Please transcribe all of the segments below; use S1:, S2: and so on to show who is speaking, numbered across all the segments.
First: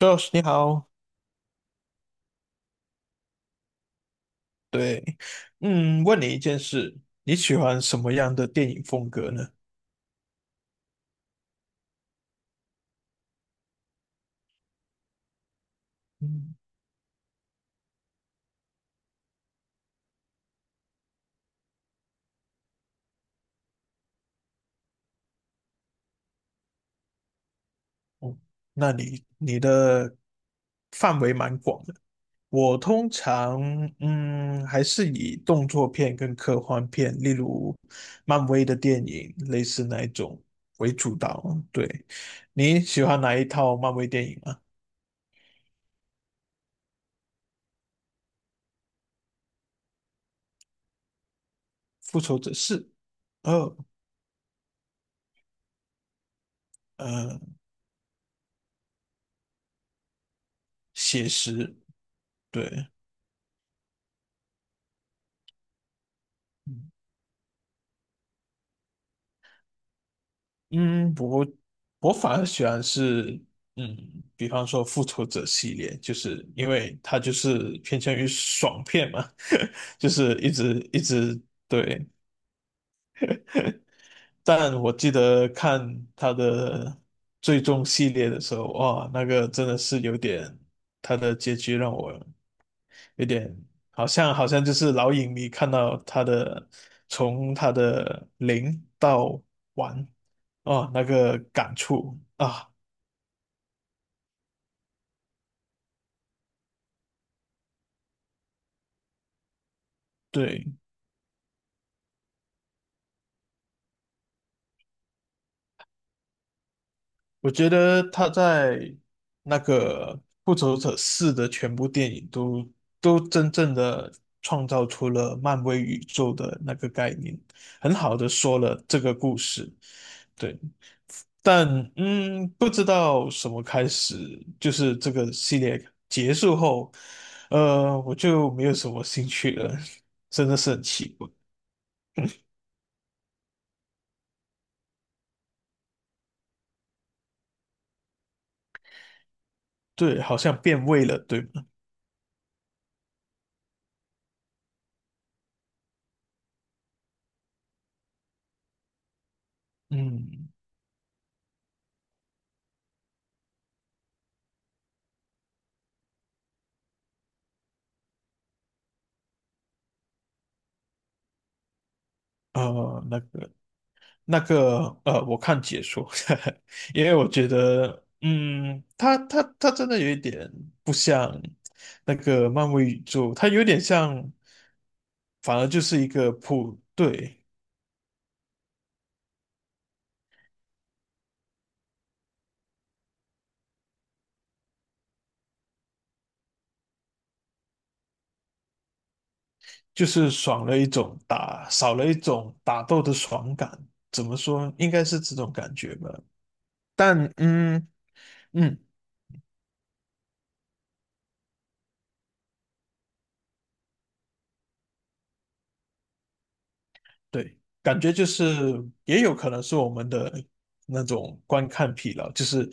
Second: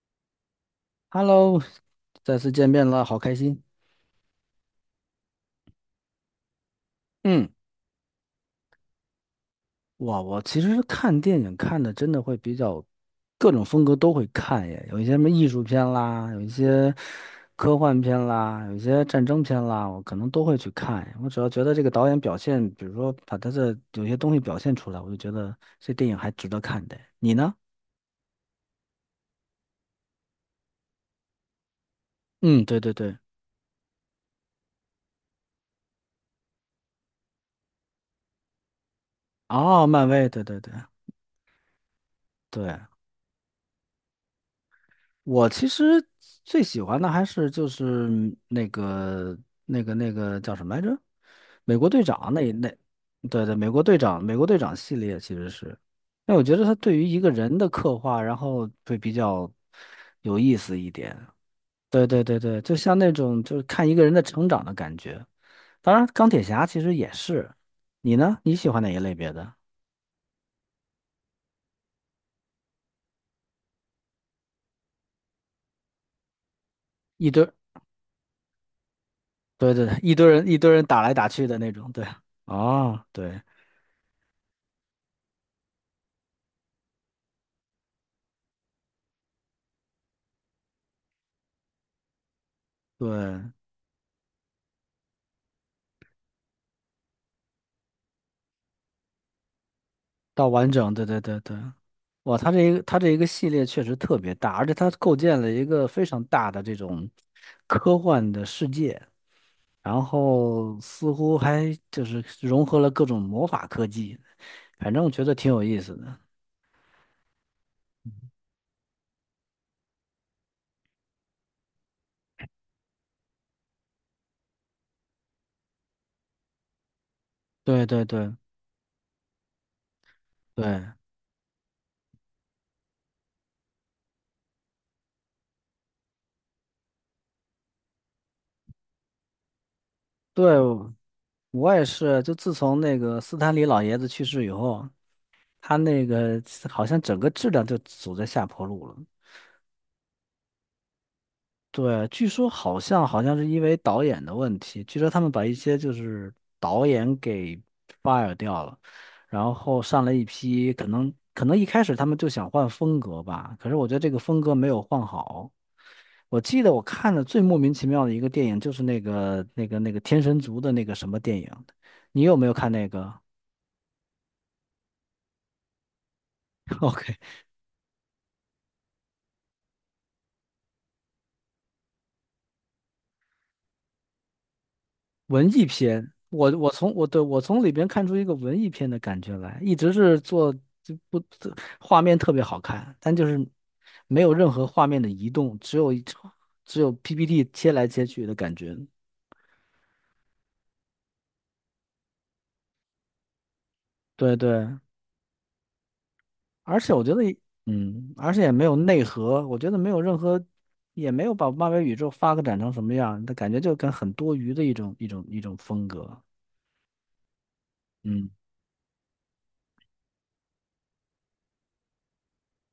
S1: Josh，你好，
S2: Hello，再次见面了，好开心。
S1: 对，问你一件事，你
S2: 嗯，
S1: 喜欢什么样的电影风格呢？
S2: 哇，我其实看电影看的真的会比较各种风格都会看耶，有一些什么艺术片啦，有一
S1: 嗯，
S2: 些科幻片啦，有一些战争片啦，我可能都会去看。我只要觉得这个导演表现，比如说把他的有些东西表现出来，我就觉得这电影还值得看的。你呢？
S1: 那你的范围蛮广的。
S2: 嗯，
S1: 我
S2: 对对
S1: 通
S2: 对，
S1: 常还是以动作片跟科幻片，例如漫威的电影，类似
S2: 哦，
S1: 那一
S2: 漫威，
S1: 种
S2: 对对对
S1: 为主导。对，
S2: 对。
S1: 你喜欢哪一套漫威电影啊？
S2: 我其实最喜欢的还是就是那个那个叫什么来着？美国队
S1: 复
S2: 长
S1: 仇者四，
S2: 对对，美
S1: 二，
S2: 国队长，美国队长系列其实是，那我觉得他对于一个
S1: 呃，
S2: 人的刻画，然后会比较有意思一点。
S1: 写实，
S2: 对对对对，就
S1: 对。
S2: 像那种就是看一个人的成长的感觉。当然，钢铁侠其
S1: 嗯
S2: 实也是。你呢？你喜欢哪一类别的？
S1: 嗯，我我反而喜欢是，嗯，比方说《复仇者》系列，就是因为它
S2: 一
S1: 就
S2: 堆，
S1: 是偏向于爽片嘛，
S2: 对对，
S1: 就
S2: 一堆
S1: 是
S2: 人
S1: 一
S2: 一堆
S1: 直
S2: 人
S1: 一
S2: 打来打
S1: 直，
S2: 去的那种，
S1: 对。
S2: 对。哦，对
S1: 但我记得看它的最终系列的时候，哇，那个真的是有点，它的结局让我有
S2: 对，
S1: 点好像就是老影迷看到他的从他的零到完，
S2: 到完
S1: 哦，
S2: 整，
S1: 那
S2: 对对
S1: 个
S2: 对对，
S1: 感触
S2: 哇，它这
S1: 啊。
S2: 一个它这一个系列确实特别大，而且它构建了一个非常大的这种科幻的世界，然
S1: 对，
S2: 后似乎还就是融合了各种魔法科技，反正我觉得挺有意思的。
S1: 我觉得他在那个《复仇者四》的全部电影都真正的创造出了漫威宇宙的那个概念，
S2: 对
S1: 很
S2: 对
S1: 好的
S2: 对
S1: 说了这个故事。对，
S2: 对
S1: 但不知道什么开始，就是这个系列结束后，我就没有什么兴趣了，真的是很
S2: 对，
S1: 奇怪。
S2: 我也是，就自从那个斯坦李老爷子去世以后，他那个好像整个质量就走在下坡路了。
S1: 对，好像变味了，对吗？
S2: 对，据说好像是因为导演的问题，据说他们把一些就是导演给 fire 掉了，然后上来一
S1: 嗯，
S2: 批，可能一开始他们就想换风格吧，可是我觉得这个风格没有换好。我记得我看的最莫名其妙的一个电影就是那个天神族的那个什么电影，你有没有看那个？
S1: 那个。那个我看解说，
S2: o
S1: 因为
S2: k
S1: 我觉得，它真的有一点不像那个漫威宇宙，它有点像，
S2: 文
S1: 反
S2: 艺
S1: 而就是一
S2: 片，
S1: 个
S2: 我我
S1: 普，
S2: 从我对我
S1: 对，
S2: 从里边看出一个文艺片的感觉来，一直是做就不画面特别好看，但就是没有任何画面的移动，只有 PPT 切来切去的感觉。
S1: 就是爽了一种打，少了一种打斗的爽感。怎
S2: 对
S1: 么说？
S2: 对，
S1: 应该是这种感觉吧。
S2: 而且我觉得
S1: 但
S2: 也而且也没有
S1: 嗯。
S2: 内核，我觉得没有任何，也没有把漫威宇宙发展成什么样，的感觉就跟很多余的一种风格。
S1: 对，感觉就
S2: 嗯，
S1: 是也有可能是我们的那种观看疲劳，就是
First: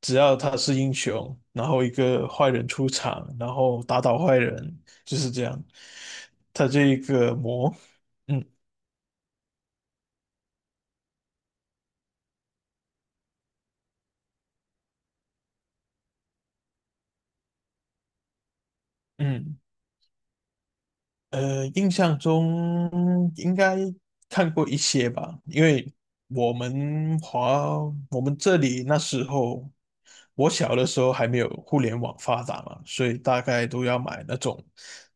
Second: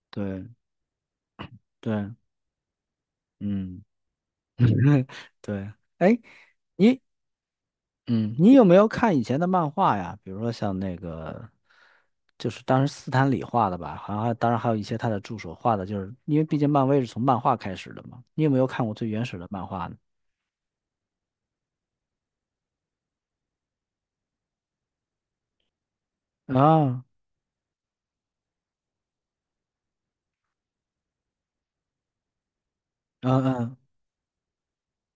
S1: 只要
S2: 对
S1: 他是英雄，然后一
S2: 对，
S1: 个坏人出场，然后
S2: 嗯，
S1: 打倒坏人，就是这样，
S2: 对，哎。
S1: 他这一
S2: 你
S1: 个魔，
S2: 嗯，
S1: 嗯
S2: 你有没有看以前的漫画呀？比如说像那个，就是当时斯坦李画的吧，好像还当然还有一些他的助手画的，就是因为毕竟漫威是从漫画开始的嘛。你有没有看过最原始的
S1: 嗯。
S2: 漫画呢？
S1: 印象中应该看过一些吧，因为我
S2: 啊，
S1: 们华我们这里那时候，我小的时候还没有互联网发达嘛，所以大
S2: 嗯
S1: 概
S2: 嗯
S1: 都要买那种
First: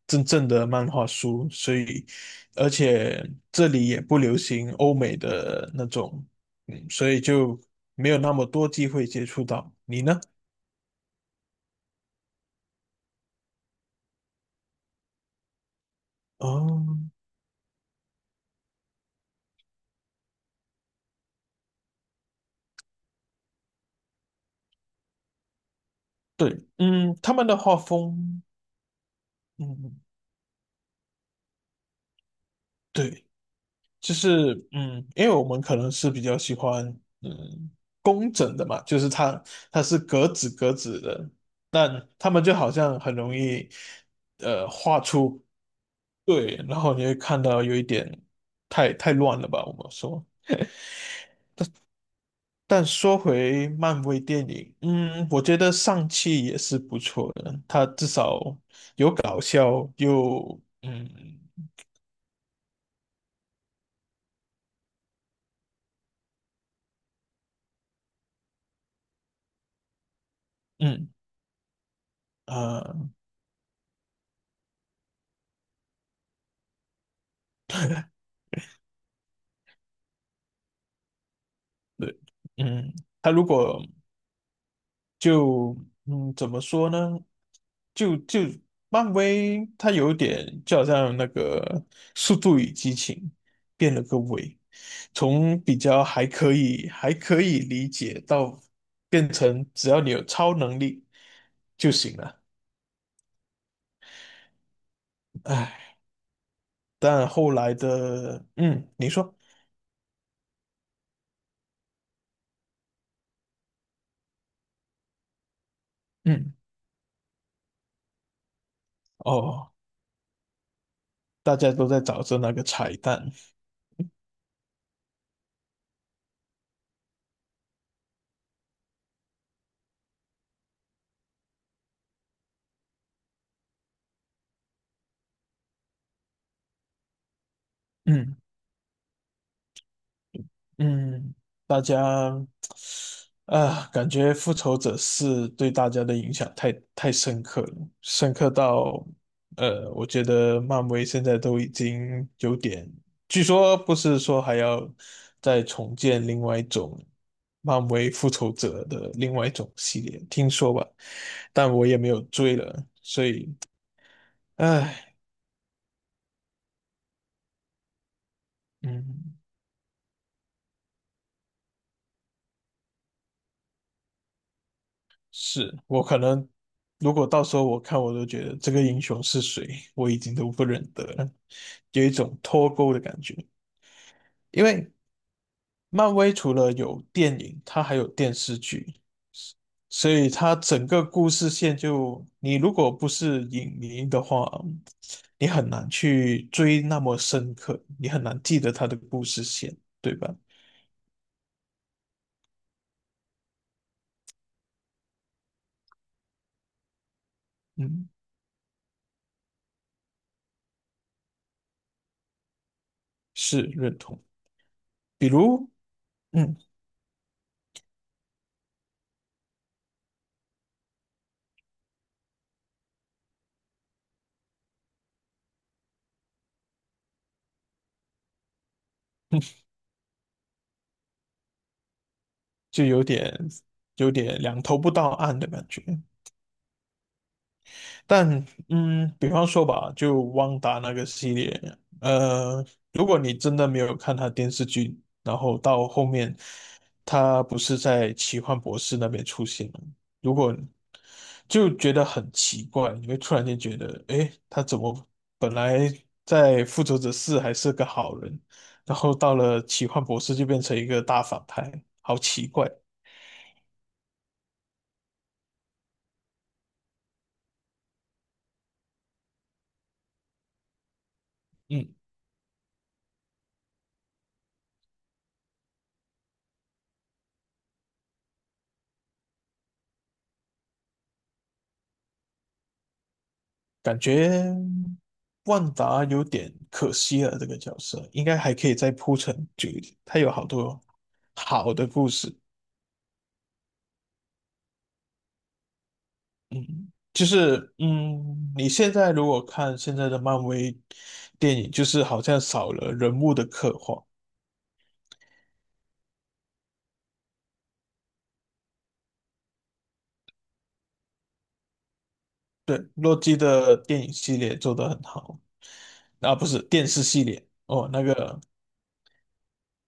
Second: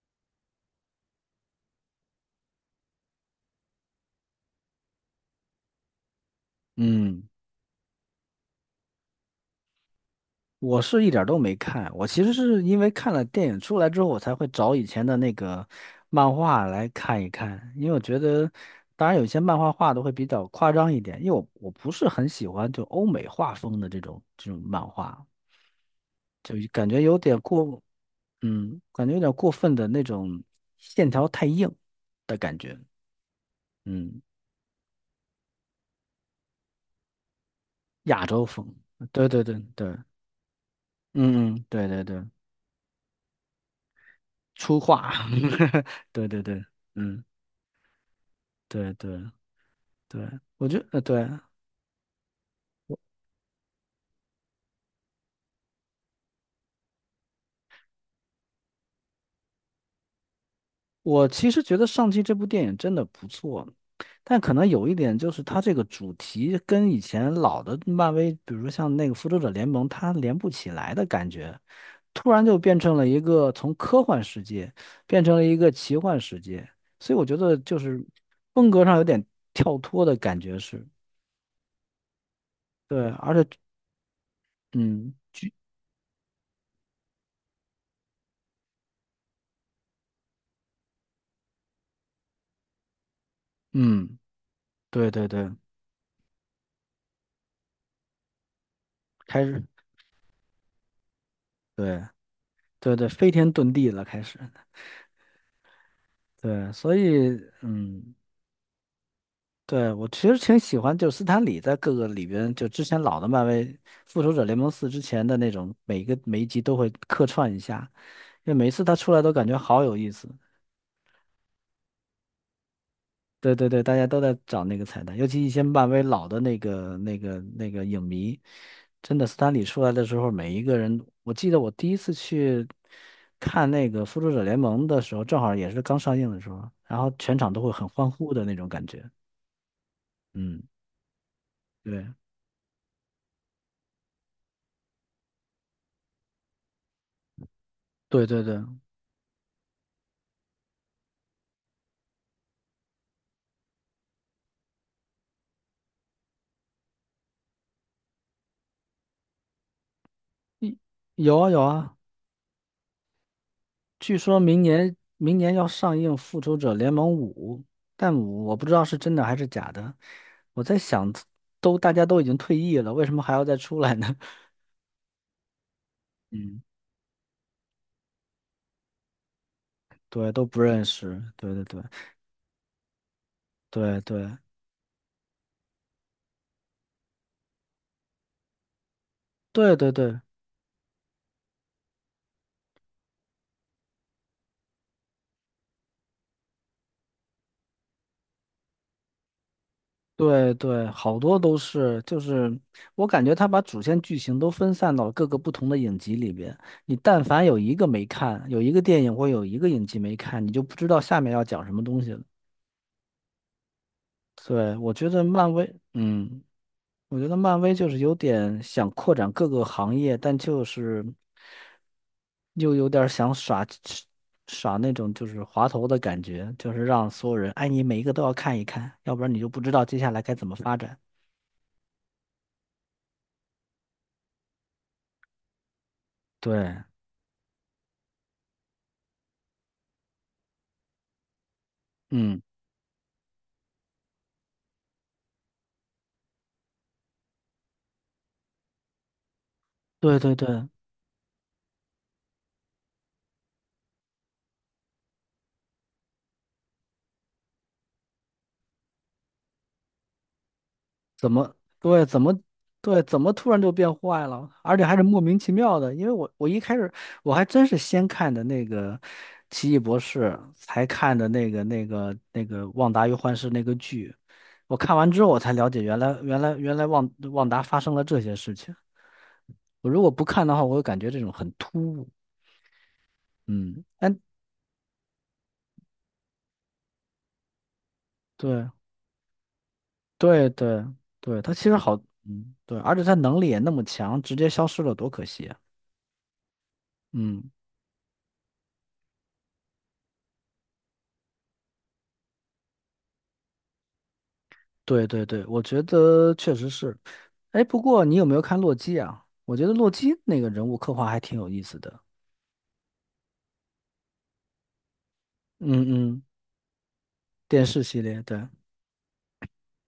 S1: 真正的漫画书，所以而且这里也不流行欧美的那种，所以
S2: 嗯，
S1: 就没有那么多机会接触到。你呢？
S2: 我是一点儿都没看，我其实是因为看了电影出来之后，我才会找以前的那个漫画
S1: 哦，
S2: 来看一看，因为我觉得，当然有些漫画画的会比较夸张一点，因为我不是很喜欢就欧美画风的这种漫画。就
S1: 对，
S2: 感觉有
S1: 他
S2: 点
S1: 们的画
S2: 过，
S1: 风，
S2: 嗯，感觉有点过分的
S1: 嗯。
S2: 那种线条太硬的感觉，
S1: 对，就
S2: 嗯，
S1: 是因为我们可能是比较喜欢嗯
S2: 亚
S1: 工
S2: 洲
S1: 整的
S2: 风，
S1: 嘛，就是
S2: 对对
S1: 它
S2: 对
S1: 它
S2: 对，
S1: 是格子格子的，
S2: 嗯嗯，对对
S1: 但
S2: 对，
S1: 他们就好像很容易
S2: 粗
S1: 画
S2: 犷，
S1: 出，
S2: 对对
S1: 对，
S2: 对，
S1: 然后你会
S2: 嗯，
S1: 看到有一点
S2: 对
S1: 太
S2: 对
S1: 乱了吧，我们说。
S2: 对，我觉得，对，
S1: 但说回漫威电影，我觉得上汽也是不错的，它至少搞笑又
S2: 我其实觉得《上期这部电影真的不错，但可能有一点就是它这个主题跟以前老的漫威，比如说像那个《复仇者联盟》，它连不起来的
S1: 嗯
S2: 感觉，突然就变成了
S1: 啊，
S2: 一个从科幻世界变成了一个奇幻世界，所以我觉得就是风格上有点跳脱的感觉是，
S1: 对嗯，
S2: 对，
S1: 它
S2: 而
S1: 如
S2: 且
S1: 果
S2: 嗯
S1: 就怎么说呢？就漫威，它有点就好像那个《速度与激情》变了个
S2: 嗯，
S1: 味，
S2: 对对对，
S1: 从比较还可以理解到变
S2: 开始
S1: 成只要你有超能力就
S2: 对
S1: 行了。
S2: 对对，飞天遁地了开始，
S1: 唉，
S2: 对，所
S1: 但
S2: 以
S1: 后来
S2: 嗯。
S1: 的你说
S2: 对，我其实挺喜欢，就是斯坦李在各个里边，就之前老的漫威《复仇者联盟四》之前的那种，每一个每一
S1: 嗯
S2: 集都会客串一下，因为每一次他出来都感觉
S1: 哦，
S2: 好有意思。
S1: 大家都在找着那个彩蛋，
S2: 对对对，大家都在找那个彩蛋，尤其一些漫威老的那个影迷，真的斯坦李出来的时候，每一个人，我记得我第一次去看那个《复仇者联盟》的时候，正好也是刚上映的时候，然后全场都会很欢呼
S1: 嗯
S2: 的那种感觉。嗯，
S1: 嗯，大家。
S2: 对
S1: 啊，感觉《复仇者四》对大家的影响太深刻了，
S2: 对
S1: 深
S2: 对
S1: 刻
S2: 对。
S1: 到，我觉得漫威现在都已经有点，据说不是说还要再重建另外一种漫威复仇者的另外一种系列，听说
S2: 嗯
S1: 吧，
S2: 有啊有
S1: 但我
S2: 啊，
S1: 也没有追了，所以，
S2: 据说明年
S1: 唉，
S2: 明年要上映《复仇者联盟五》，但我不知道是真的
S1: 嗯。
S2: 还是假的。我在想，大家都已经退役了，为什么还要再出来呢？
S1: 是我可能，
S2: 嗯，
S1: 如果到时候我看，我都觉得这个英雄是谁，我已
S2: 对，
S1: 经
S2: 都
S1: 都
S2: 不
S1: 不认
S2: 认
S1: 得
S2: 识。
S1: 了，
S2: 对对对
S1: 有一种脱钩的感觉。
S2: 对对对
S1: 因为漫威除了有电影，它还有电视剧，
S2: 对
S1: 所
S2: 对
S1: 以它整个故事线就，你如果不是影迷的话，你很难去追那么深刻，你很难记得它的故事线，对吧？
S2: 对对，好多都是，就是我感觉他把主线剧情都分散到了各个不同的影集里边。你但凡有一个没
S1: 嗯，
S2: 看，有一个电影或有一个影集没看，你就不知道下面要讲什么东西了。
S1: 是认同。
S2: 对，我觉得
S1: 比
S2: 漫
S1: 如，
S2: 威，嗯，
S1: 嗯，
S2: 我觉得漫威就是有点想扩展各个行业，但就是又有点儿想耍耍那种就是滑头的感觉，就是让所有人，哎，你每一个都要看一看，要不然你就不知道接下来该怎么发展。
S1: 就有点两头不到岸的感觉。
S2: 对，
S1: 但比方说吧，就旺达那个系列，
S2: 嗯，
S1: 呃，如果你真的没有看他电视剧，然后到后面他不是在奇幻博士那边出现了，
S2: 对
S1: 如
S2: 对
S1: 果
S2: 对，
S1: 就觉得很奇怪，你会突然间觉得，诶，他怎么本来在复仇者四还是个好人，然后到了奇幻博士就变成一个大
S2: 怎
S1: 反
S2: 么
S1: 派，
S2: 对
S1: 好
S2: 怎么
S1: 奇怪。
S2: 对怎么突然就变坏了，而且还是莫名其妙的。因为我一开始我还真是先看的那个《奇异博士》，才看的那个那
S1: 嗯。
S2: 个那个《旺达与幻视》那个剧。我看完之后，我才了解原来旺达发生了这些事情。我如果不看的话，我会感觉这种很突兀。嗯，
S1: 感
S2: 但
S1: 觉万达有点可惜了，这个角色应该还可
S2: 对
S1: 以再铺陈久一点。他有好
S2: 对
S1: 多
S2: 对对，他其
S1: 好
S2: 实
S1: 的
S2: 好，
S1: 故事，
S2: 嗯，对，而且他能力也那么强，直接消失了，多可惜啊。
S1: 嗯，就
S2: 嗯。
S1: 是你现在如果看现在的漫威电影，就是好像少了人物的刻画。
S2: 对对对，我觉得确实是。哎，不过你有没有看洛基啊？我觉得洛基那个人物刻画还挺有意思的。
S1: 对，洛基的电影系列做得很好，
S2: 嗯嗯，
S1: 啊，不是电视系列
S2: 电视
S1: 哦，
S2: 系
S1: 那
S2: 列，
S1: 个，
S2: 对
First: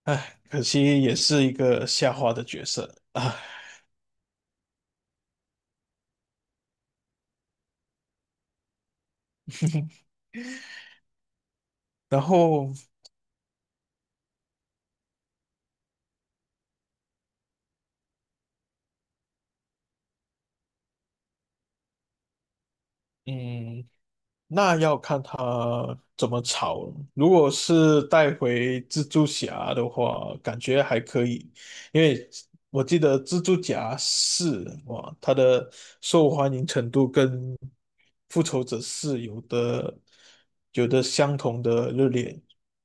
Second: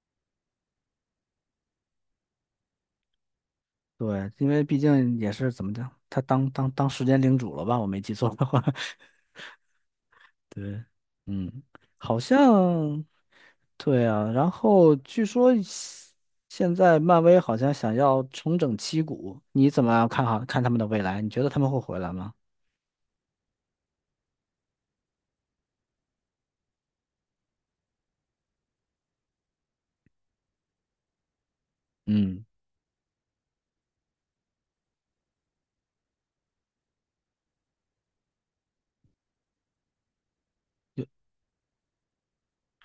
S1: 唉，可惜也是一个下滑的角色啊。唉
S2: 对，因为毕竟也是怎么讲，他当时间领主了吧？我没记错的话，对，嗯，好
S1: 然后，
S2: 像对啊。然后据说现在漫威好像想要重整旗鼓，你怎么看好看他们的未来？你觉得他们会回来吗？
S1: 嗯，那要看他怎么炒了。如果是带回蜘蛛侠的话，感觉还可以，因为
S2: 嗯。
S1: 我记得蜘蛛侠四哇，它的受欢迎程度跟复仇者四有的相同的热烈，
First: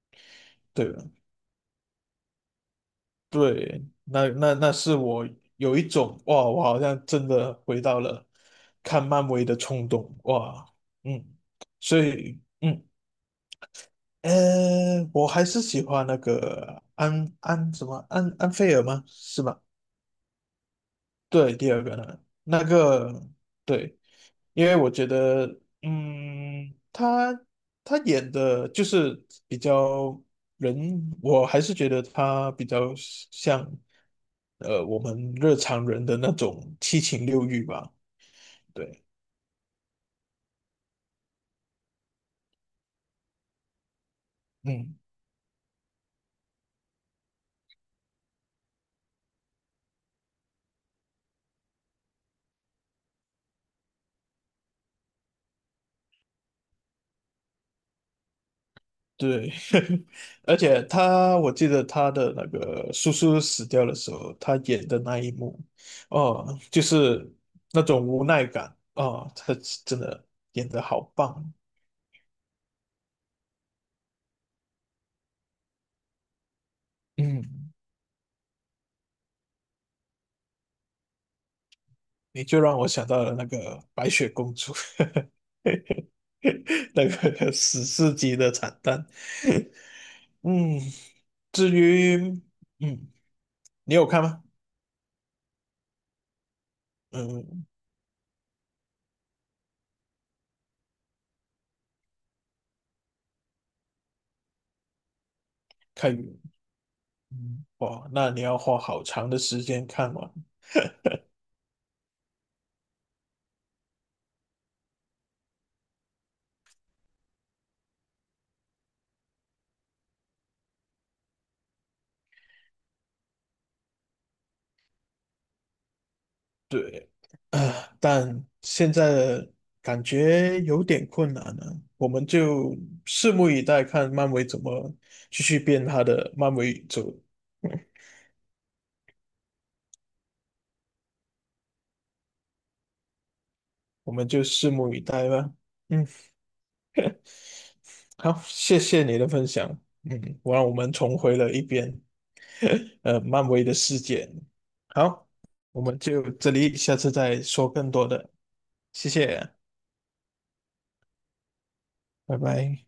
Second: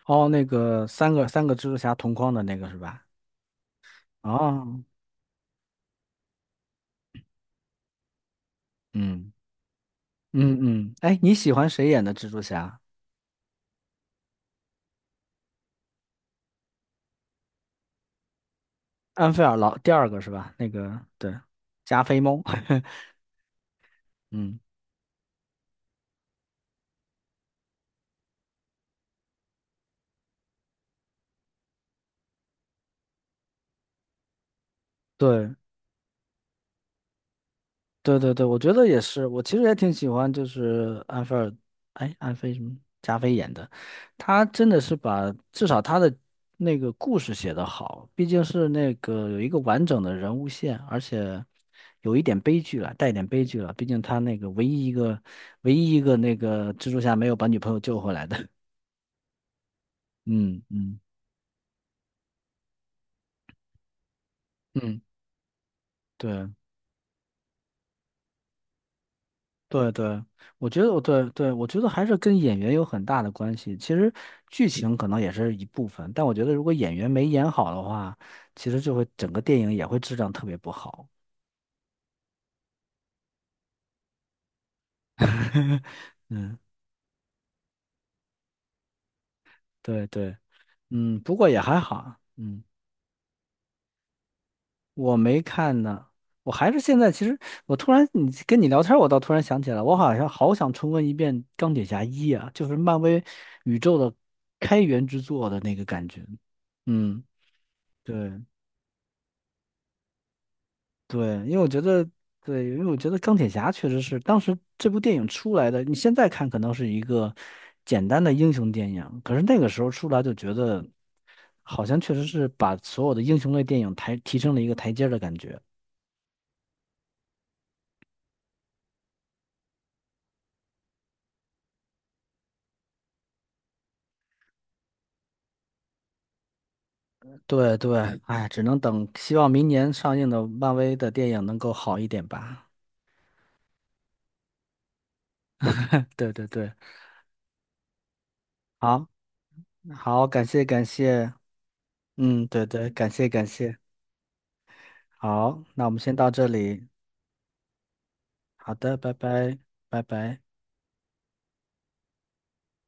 S2: 哦，那个
S1: 对吧？
S2: 三个蜘蛛侠同框的那个是吧？
S1: 对，那
S2: 哦，
S1: 是我有一种哇，我好像真的回到了看漫
S2: 嗯
S1: 威的冲动
S2: 嗯
S1: 哇，
S2: 嗯，哎，
S1: 嗯，
S2: 你喜欢谁
S1: 所
S2: 演的蜘
S1: 以。
S2: 蛛侠？
S1: 嗯。呃，我还是喜欢那个安什么安菲尔吗？
S2: 安
S1: 是
S2: 菲尔
S1: 吗？
S2: 老第二个是吧？那个对，
S1: 对，第二个
S2: 加菲
S1: 呢，
S2: 猫，
S1: 那个对，
S2: 嗯，
S1: 因为我觉得，嗯，他他演的就是比较人，我还是觉得他比较像我们
S2: 对，
S1: 日常人的那种七情六欲吧。
S2: 对对对，我觉得也
S1: 对，
S2: 是，我其实也挺喜欢，就是安菲尔，哎，安菲什么加菲演的，他真的是
S1: 嗯。
S2: 把至少他的那个故事写得好，毕竟是那个有一个完整的人物线，而且有一点悲剧了，带一点悲剧了，毕竟他那个唯一一个那个蜘蛛侠没有把女朋友救回来的，
S1: 对，而
S2: 嗯
S1: 且
S2: 嗯
S1: 他，我记得他的那个叔叔死掉的时候，他演的
S2: 嗯，
S1: 那一幕，
S2: 对。
S1: 哦，就是那种无奈感，哦，他
S2: 对
S1: 真
S2: 对，
S1: 的
S2: 我
S1: 演得
S2: 觉得我
S1: 好
S2: 对对，
S1: 棒，
S2: 我觉得还是跟演员有很大的关系。其实剧情可能也是一部分，但我觉得如果演员没演
S1: 嗯，
S2: 好的话，其实就会整个电影也会质量特别不好。
S1: 你就让我想到了那个白雪公主，
S2: 嗯，
S1: 那个史诗级的惨淡，
S2: 对对，
S1: 嗯，
S2: 嗯，不过也
S1: 至
S2: 还好。
S1: 于，
S2: 嗯，
S1: 嗯，你有看吗？
S2: 我没看呢，我还是现在其实
S1: 嗯，
S2: 我突然你聊天儿我倒突然想起来，我好像好想重温一遍《钢铁侠一》啊，就是漫威宇宙的开源之作的那个感
S1: 看，
S2: 觉。嗯，
S1: 嗯，哇，那
S2: 对。
S1: 你要花好长的时间看完。
S2: 对，因为我觉得，对，因为我觉得钢铁侠确实是当时这部电影出来的，你现在看可能是一个简单的英雄电影，可是那个时候出来就觉得，好像确实是把所有的英雄类电影提升了一个台阶儿的感觉。
S1: 对，啊，但现在的感觉有点困难了，我们就拭目以待，看漫威怎么继续变他的漫威宇宙。
S2: 对
S1: 嗯
S2: 对，哎，只能等，希望明年上映的漫威的电影能够好一点吧。
S1: 我们就拭目以待吧。嗯，
S2: 对对对，
S1: 好，谢谢
S2: 好，
S1: 你的分享。
S2: 好，感
S1: 我
S2: 谢
S1: 让我
S2: 感
S1: 们重
S2: 谢，
S1: 回了一遍
S2: 嗯，对对，感谢感
S1: 漫威的
S2: 谢，
S1: 世界。好，
S2: 好，
S1: 我
S2: 那我
S1: 们
S2: 们先
S1: 就
S2: 到这
S1: 这里，
S2: 里，
S1: 下次再说更多的。
S2: 好的，
S1: 谢
S2: 拜
S1: 谢，
S2: 拜，拜拜。
S1: 拜拜。